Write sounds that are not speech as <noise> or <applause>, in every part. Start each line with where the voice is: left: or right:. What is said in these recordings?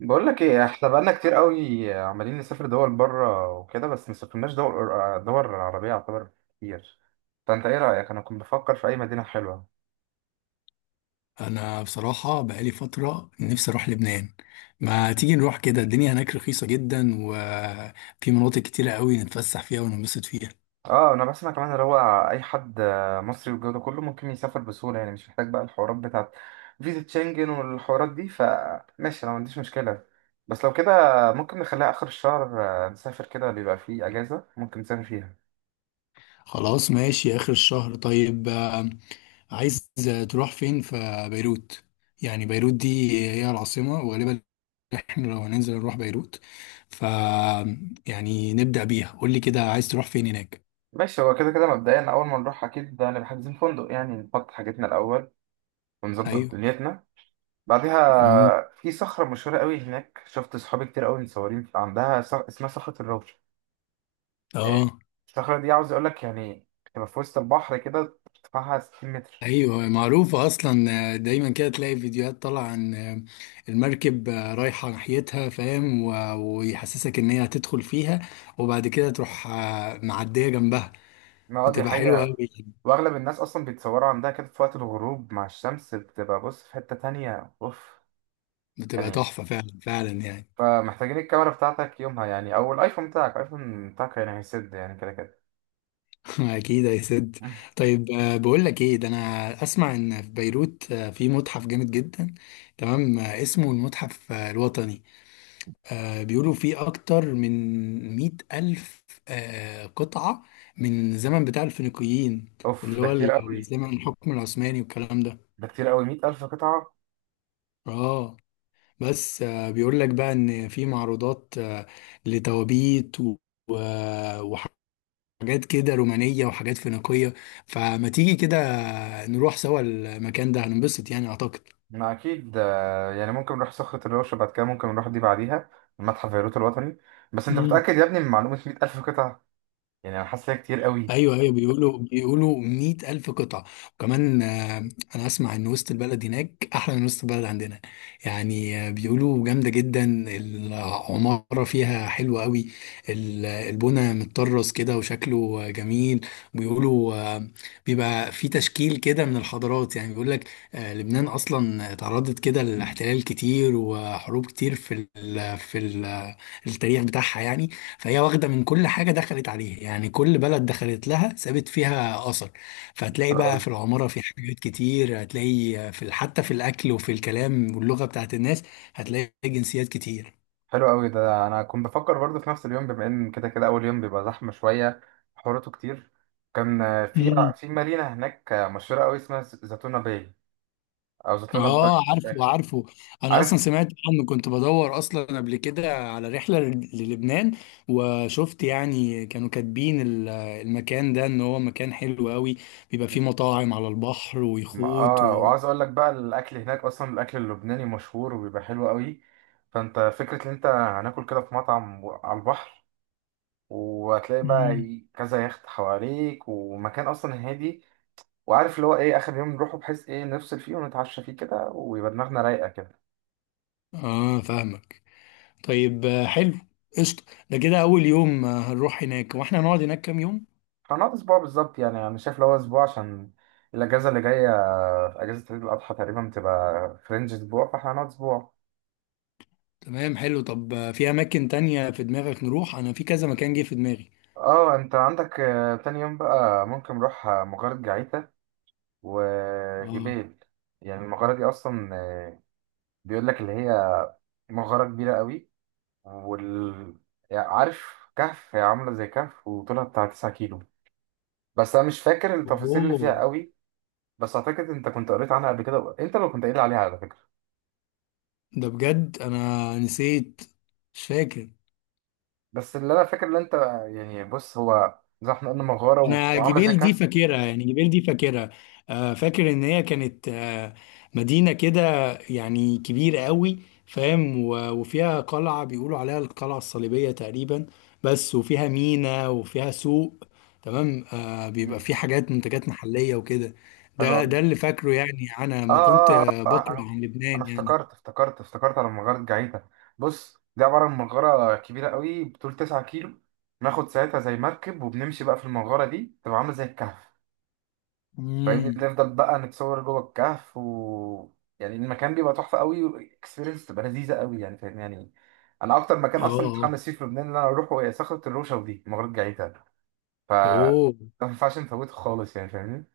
right: بقول لك ايه، احنا بقالنا كتير قوي عمالين نسافر دول بره وكده، بس ما سافرناش دول. دول عربية يعتبر كتير. فانت ايه رأيك؟ انا كنت بفكر في اي مدينة حلوة.
left: انا بصراحه بقالي فتره نفسي اروح لبنان. ما تيجي نروح كده؟ الدنيا هناك رخيصه جدا وفي مناطق كتيره قوي نتفسح فيها وننبسط فيها.
right: اه، انا بسمع كمان اللي هو اي حد مصري والجو ده كله ممكن يسافر بسهولة. يعني مش محتاج بقى الحوارات بتاعت فيزا شنجن والحوارات دي، فماشي انا ما عنديش مشكلة. بس لو كده ممكن نخليها اخر الشهر. نسافر كده بيبقى فيه اجازة ممكن نسافر فيها.
left: خلاص ماشي اخر الشهر. طيب عايز تروح فين؟ في بيروت يعني. بيروت دي هي العاصمه، وغالبا احنا لو هننزل نروح بيروت ف يعني نبدا بيها. قول لي كده عايز تروح فين هناك؟
right: ماشي، هو كده كده مبدئيا اول ما نروح اكيد هنبقى حاجزين فندق، يعني نحط حاجتنا الاول ونظبط
left: ايوه.
right: دنيتنا بعدها.
left: امم
right: في صخرة مشهورة قوي هناك، شفت صحابي كتير قوي متصورين عندها، اسمها صخرة الروضة. إيه،
left: اه.
right: الصخرة دي عاوز اقول لك يعني تبقى في وسط البحر كده، ارتفاعها 60 متر.
left: ايوه، معروفة اصلا. دايما كده تلاقي فيديوهات طالعة عن المركب رايحة ناحيتها، فاهم؟ ويحسسك ان هي هتدخل فيها، وبعد كده تروح معدية جنبها.
right: ما اه، دي
left: بتبقى حلوة
right: حقيقة.
left: قوي.
right: واغلب الناس اصلا بيتصوروا عندها كده في وقت الغروب مع الشمس، بتبقى بص، في حتة تانية، اوف
left: بتبقى
right: يعني.
left: تحفة فعلا فعلا يعني.
right: فمحتاجين الكاميرا بتاعتك يومها يعني، او الايفون بتاعك، الايفون بتاعك يعني هيسد يعني كده كده.
left: <laughs> اكيد يا سد.
right: <laughs>
left: طيب بقول لك ايه؟ ده انا اسمع ان في بيروت في متحف جامد جدا. تمام اسمه المتحف الوطني. بيقولوا في أكتر من مئة ألف قطعة من الزمن بتاع الفينيقيين،
right: اوف،
left: اللي
right: ده
left: هو
right: كتير قوي.
left: الزمن الحكم العثماني والكلام ده.
right: ده كتير قوي، 100,000 قطعة.
left: اه. بس بيقول لك بقى إن في معروضات لتوابيت وحاجات كده رومانية وحاجات فينيقية. فما تيجي كده نروح سوا المكان ده، هننبسط يعني أعتقد.
right: ما اكيد يعني ممكن نروح صخرة الرش بعد كده، ممكن نروح دي بعديها، المتحف البيروت الوطني. بس انت متأكد يا ابني من معلومة 100 ألف قطعة؟ يعني انا حاسس إن هي كتير قوي.
left: ايوه ايوه، بيقولوا 100,000 ألف قطعة. وكمان انا اسمع ان وسط البلد هناك احلى من وسط البلد عندنا. يعني بيقولوا جامدة جدا، العمارة فيها حلوة قوي. البنا متطرز كده وشكله جميل. بيقولوا بيبقى في تشكيل كده من الحضارات، يعني بيقول لك لبنان اصلا تعرضت كده لاحتلال كتير وحروب كتير في ال التاريخ بتاعها يعني. فهي واخدة من كل حاجة دخلت عليها، يعني كل بلد دخلت لها سابت فيها أثر. فهتلاقي
right: حلو
left: بقى
right: قوي.
left: في العمارة في حاجات كتير، هتلاقي في حتى في الأكل وفي الكلام واللغة بتاعت الناس، هتلاقي جنسيات كتير.
right: حلو قوي، ده انا كنت بفكر برضه في نفس اليوم، بما ان كده كده اول يوم بيبقى زحمة شوية، حوراته كتير. كان في
left: مم.
right: مدينة هناك مشهورة قوي اسمها زيتونة باي، او زيتونة باي،
left: اه،
right: مش
left: عارفه
right: فاكر.
left: عارفه. انا اصلا
right: عارف.
left: سمعت عنه، كنت بدور اصلا قبل كده على رحله للبنان. وشفت يعني كانوا كاتبين المكان ده ان هو مكان حلو قوي، بيبقى فيه مطاعم على البحر
right: ما
left: ويخوت
right: اه، وعاوز اقول لك بقى، الاكل هناك اصلا، الاكل اللبناني مشهور وبيبقى حلو قوي. فانت فكره ان انت هناكل كده في مطعم على البحر، وهتلاقي بقى،
left: مم.
right: كذا يخت حواليك، ومكان اصلا هادي. وعارف اللي هو ايه؟ اخر يوم نروحه بحيث ايه، نفصل فيه ونتعشى فيه كده، ويبقى دماغنا رايقه كده.
left: اه فاهمك. طيب حلو. قشطة. ده كده أول يوم هنروح هناك. وإحنا هنقعد هناك كام يوم؟
right: هنقعد اسبوع بالظبط، يعني انا شايف اللي هو اسبوع، عشان الاجازه اللي جايه اجازه عيد الاضحى تقريبا بتبقى فرنج اسبوع، فاحنا هنقعد اسبوع.
left: تمام، حلو. طب في أماكن تانية في دماغك نروح؟ أنا في كذا مكان جه في دماغي.
right: اه، انت عندك تاني يوم بقى ممكن نروح مغارة جعيتا
left: آه.
right: وجبال. يعني المغارة دي أصلا بيقول لك اللي هي مغارة كبيرة قوي، وال يعني عارف، كهف، هي عاملة زي كهف وطولها بتاع 9 كيلو. بس أنا مش فاكر التفاصيل اللي فيها
left: أوه.
right: قوي. بس أعتقد أنت كنت قريت عنها قبل كده، أنت لو كنت قايل عليها على فكرة.
left: ده بجد أنا نسيت، مش فاكر.
right: بس اللي أنا فاكر اللي أنت، يعني بص، هو زي ما احنا قلنا، مغارة و-
left: انا
right: وعاملة زي
left: جبيل دي
right: كهف.
left: فاكرها، يعني جبيل دي فاكرها. فاكر ان هي كانت مدينة كده يعني، كبيرة قوي، فاهم؟ وفيها قلعة بيقولوا عليها القلعة الصليبية تقريبا بس. وفيها ميناء وفيها سوق. تمام بيبقى
right: مم.
left: فيه حاجات منتجات محلية وكده.
right: حلو
left: ده
right: قوي.
left: ده اللي فاكره يعني. انا
right: اه،
left: لما كنت
right: اه، اه،
left: بقرأ
right: انا
left: عن
right: انا
left: لبنان يعني.
right: افتكرت على مغارة جعيتا. بص، دي عبارة عن مغارة كبيرة قوي بطول 9 كيلو، بناخد ساعتها زي مركب وبنمشي بقى في المغارة دي، تبقى عاملة زي الكهف. فاهمني؟
left: امم.
right: نفضل بقى نتصور جوه الكهف يعني المكان بيبقى تحفة قوي، والاكسبيرينس تبقى لذيذة قوي يعني، فاهمني يعني. انا اكتر مكان اصلا
left: اه.
right: متحمس فيه في لبنان ان انا اروحه، هي صخرة الروشة، ودي مغارة جعيتا. ف
left: اوه.
right: ما ينفعش نفوته خالص يعني، فاهمني.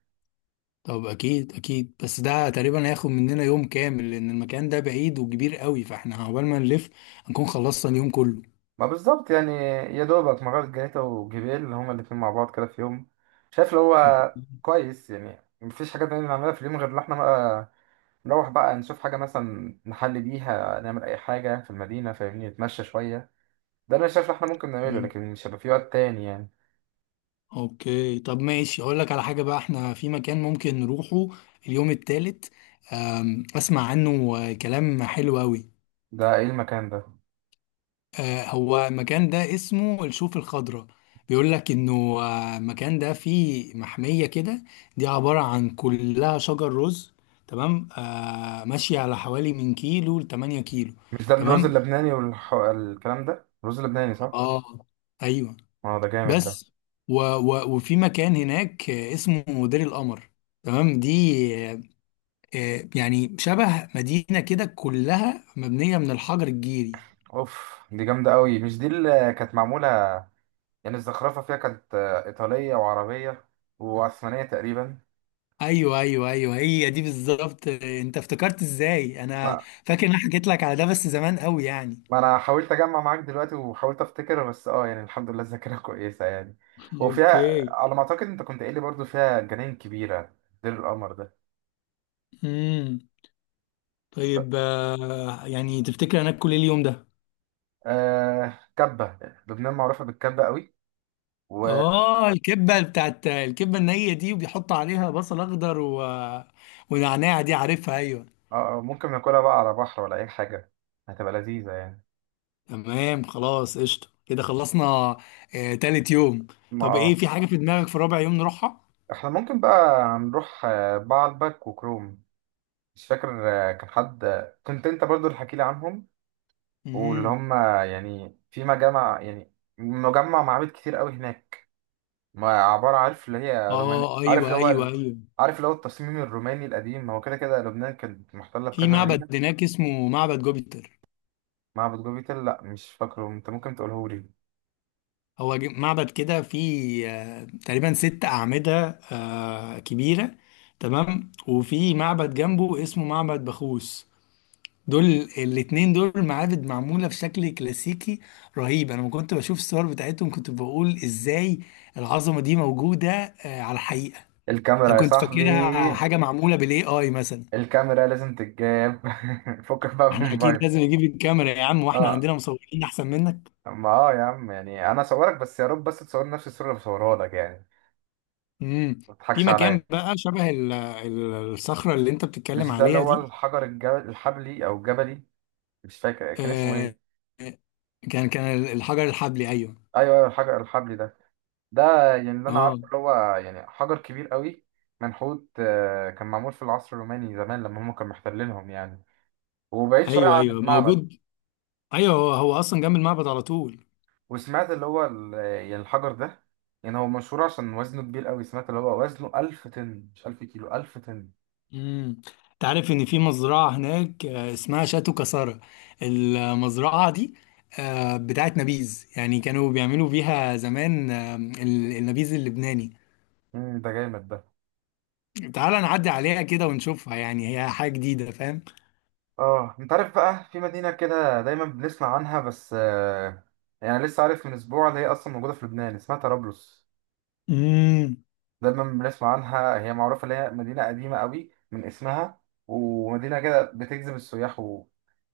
left: طب اكيد اكيد، بس ده تقريبا هياخد مننا يوم كامل لان المكان ده بعيد وكبير قوي، فاحنا عقبال ما نلف هنكون خلصنا اليوم كله.
right: ما بالظبط يعني. يا دوبك مغارة جنيتا وجبال هما الاتنين مع بعض كده في يوم. شايف اللي
left: أوك-
right: هو كويس يعني، مفيش حاجة تانية نعملها في اليوم غير إن احنا بقى نروح بقى نشوف حاجة، مثلا نحل بيها، نعمل أي حاجة في المدينة، فاهمني؟ نتمشى شوية، ده أنا شايف اللي احنا ممكن نعمله،
left: مم.
right: لكن مش هيبقى في وقت تاني يعني.
left: اوكي، طب ماشي. اقول لك على حاجة بقى، احنا في مكان ممكن نروحه اليوم التالت. اسمع عنه كلام حلو قوي.
right: ده إيه المكان ده؟
left: هو المكان ده اسمه الشوف الخضراء. بيقول لك انه المكان ده فيه محمية كده. دي عبارة عن كلها شجر رز. تمام ماشية على حوالي من كيلو لتمانية كيلو.
right: مش ده الرز
left: تمام.
right: اللبناني والكلام ده؟ الرز اللبناني، صح؟
left: اه. ايوه.
right: اه، ده جامد ده.
left: بس و و وفي مكان هناك اسمه دير القمر. تمام دي آه، يعني شبه مدينة كده كلها مبنية من الحجر الجيري.
right: أوف، دي جامدة أوي. مش دي اللي كانت معمولة يعني الزخرفة فيها كانت إيطالية وعربية وعثمانية تقريبا؟
left: ايوه ايوه ايوه، هي دي بالظبط. انت افتكرت ازاي؟ انا
right: ما,
left: فاكر ان انا حكيت لك على ده بس زمان قوي يعني.
right: ما أنا حاولت أجمع معاك دلوقتي وحاولت أفتكر، بس يعني الحمد لله الذاكرة <laughs> كويسة يعني. وفيها
left: اوكي.
right: على ما أعتقد، أنت كنت قايل لي برضو، فيها جناين كبيرة، دير القمر ده.
left: امم.
right: ط-
left: طيب يعني تفتكر انا اكل ايه اليوم ده؟
right: كبة. لبنان معروفة بالكبة قوي، و آه
left: اه، الكبه بتاعت الكبه النيه دي وبيحط عليها بصل اخضر ونعناع، دي عارفها، ايوه.
right: ممكن ناكلها بقى على بحر ولا أي حاجة، هتبقى لذيذة يعني.
left: تمام خلاص قشطه، كده خلصنا تالت يوم.
right: ما
left: طب ايه
right: اه.
left: في حاجه في دماغك في رابع يوم نروحها؟
right: احنا ممكن بقى نروح بعلبك وكروم. مش فاكر، كان حد، كنت انت برضو اللي حكي لي عنهم، واللي
left: امم.
right: هم يعني في مجامع يعني، مجمع معابد كتير قوي هناك. ما عبارة، عارف اللي هي روماني،
left: اه
right: عارف اللي
left: ايوه
right: هو
left: ايوه
right: ال...
left: ايوه.
right: عارف اللي هو التصميم الروماني القديم، ما هو كده كده لبنان كانت محتلة
left: في
right: بكذا
left: معبد
right: مدينة.
left: هناك اسمه معبد جوبيتر.
right: معبد جوبي تل، لا مش فاكره، انت ممكن تقوله لي.
left: هو معبد كده فيه تقريبا ست أعمدة كبيرة. تمام. وفي معبد جنبه اسمه معبد بخوس. دول الاتنين دول معابد معمولة في شكل كلاسيكي رهيب. أنا ما كنت بشوف الصور بتاعتهم كنت بقول إزاي العظمة دي موجودة على الحقيقة. أنا
right: الكاميرا يا
left: كنت فاكرها
right: صاحبي،
left: حاجة معمولة بالاي اي مثلا.
right: الكاميرا لازم تتجاب. <laughs> فكك بقى من
left: احنا أكيد
right: الموبايل.
left: لازم نجيب الكاميرا يا عم، واحنا
right: اه.
left: عندنا مصورين أحسن منك.
right: ما اه يا عم، يعني انا اصورك، بس يا رب بس تصور نفس الصورة اللي بصورها لك يعني.
left: مم.
right: ما
left: في
right: تضحكش
left: مكان
right: عليا.
left: بقى شبه الصخرة اللي أنت
right: مش
left: بتتكلم
right: ده اللي
left: عليها
right: هو
left: دي.
right: الحجر الجبل الحبلي او الجبلي؟ مش فاكر كان اسمه
left: آه،
right: ايه.
left: كان الحجر الحبلي، ايوه.
right: ايوه، ايوه، الحجر الحبلي ده. ده يعني اللي انا
left: اه
right: عارفه اللي هو يعني حجر كبير قوي، منحوت، كان معمول في العصر الروماني زمان لما هم كانوا محتلينهم يعني، وبعيد شويه
left: ايوه
right: عن
left: ايوه
right: المعبد.
left: موجود. ايوه، هو هو اصلا جنب المعبد على طول.
right: وسمعت اللي هو يعني الحجر ده، يعني هو مشهور عشان وزنه كبير قوي، سمعت اللي هو وزنه 1000 طن، مش 1000 كيلو، 1000 طن.
left: امم. انت عارف ان في مزرعه هناك اسمها شاتو كسارة. المزرعه دي بتاعت نبيذ، يعني كانوا بيعملوا بيها زمان النبيذ اللبناني.
right: ده جامد ده.
left: تعال نعدي عليها كده ونشوفها، يعني هي حاجه جديده، فاهم؟
right: اه، انت عارف بقى في مدينه كده دايما بنسمع عنها بس يعني لسه عارف من اسبوع اللي هي اصلا موجوده في لبنان، اسمها طرابلس.
left: امم.
right: دايما بنسمع عنها، هي معروفة اللي هي مدينة قديمة قوي من اسمها، ومدينة كده بتجذب السياح.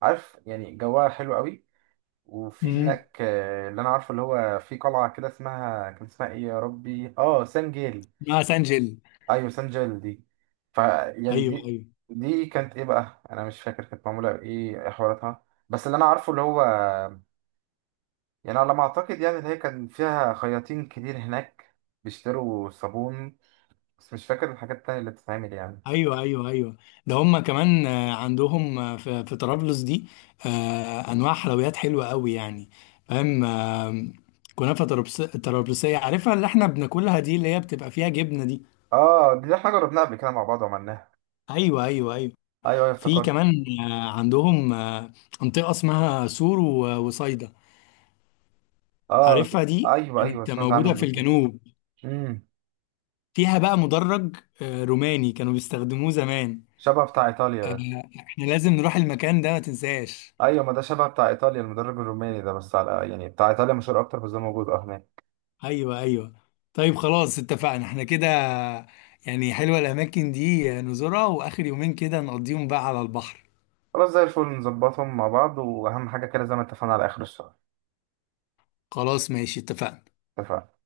right: وعارف يعني جواها حلو قوي. وفي
left: امم
right: هناك اللي انا عارفه اللي هو في قلعة كده اسمها، كان اسمها ايه يا ربي؟ اه، سان جيل.
left: اسمها سانجل.
right: ايوه، سان جيل دي. يعني
left: ايوه
right: دي،
left: ايوه
right: دي كانت ايه بقى؟ انا مش فاكر كانت معمولة بايه، إيه حواراتها. بس اللي انا عارفه اللي هو يعني، على ما اعتقد يعني، اللي هي كان فيها خياطين كتير هناك بيشتروا صابون، بس مش فاكر الحاجات التانية اللي بتتعمل يعني.
left: ايوه ايوه ايوه. ده هم كمان عندهم في طرابلس دي انواع حلويات حلوه قوي يعني. فاهم كنافه طرابلسيه، عارفها اللي احنا بناكلها دي اللي هي بتبقى فيها جبنه دي.
right: اه، دي احنا جربناها قبل كده مع بعض وعملناها.
left: ايوه ايوه ايوه.
right: ايوه، ايوه،
left: في
right: افتكرت.
left: كمان عندهم منطقه اسمها سور وصيدا.
right: اه،
left: عارفها، دي
right: ايوه، ايوه،
left: كانت
right: سمعت
left: موجوده
right: عنهم
left: في
right: دول.
left: الجنوب.
right: امم.
left: فيها بقى مدرج روماني كانوا بيستخدموه زمان.
right: شبه بتاع ايطاليا ده.
left: احنا لازم نروح المكان ده، ما تنساش.
right: ايوه، ما ده شبه بتاع ايطاليا المدرب الروماني ده، بس على يعني بتاع ايطاليا مشهور اكتر، بس ده موجود اه هناك.
left: ايوه ايوه. طيب خلاص اتفقنا احنا كده. يعني حلوة الاماكن دي نزورها، واخر يومين كده نقضيهم بقى على البحر.
right: خلاص، زي الفل، نظبطهم مع بعض، واهم حاجه كده زي ما اتفقنا على اخر الشهر.
left: خلاص ماشي اتفقنا.
right: اتفقنا.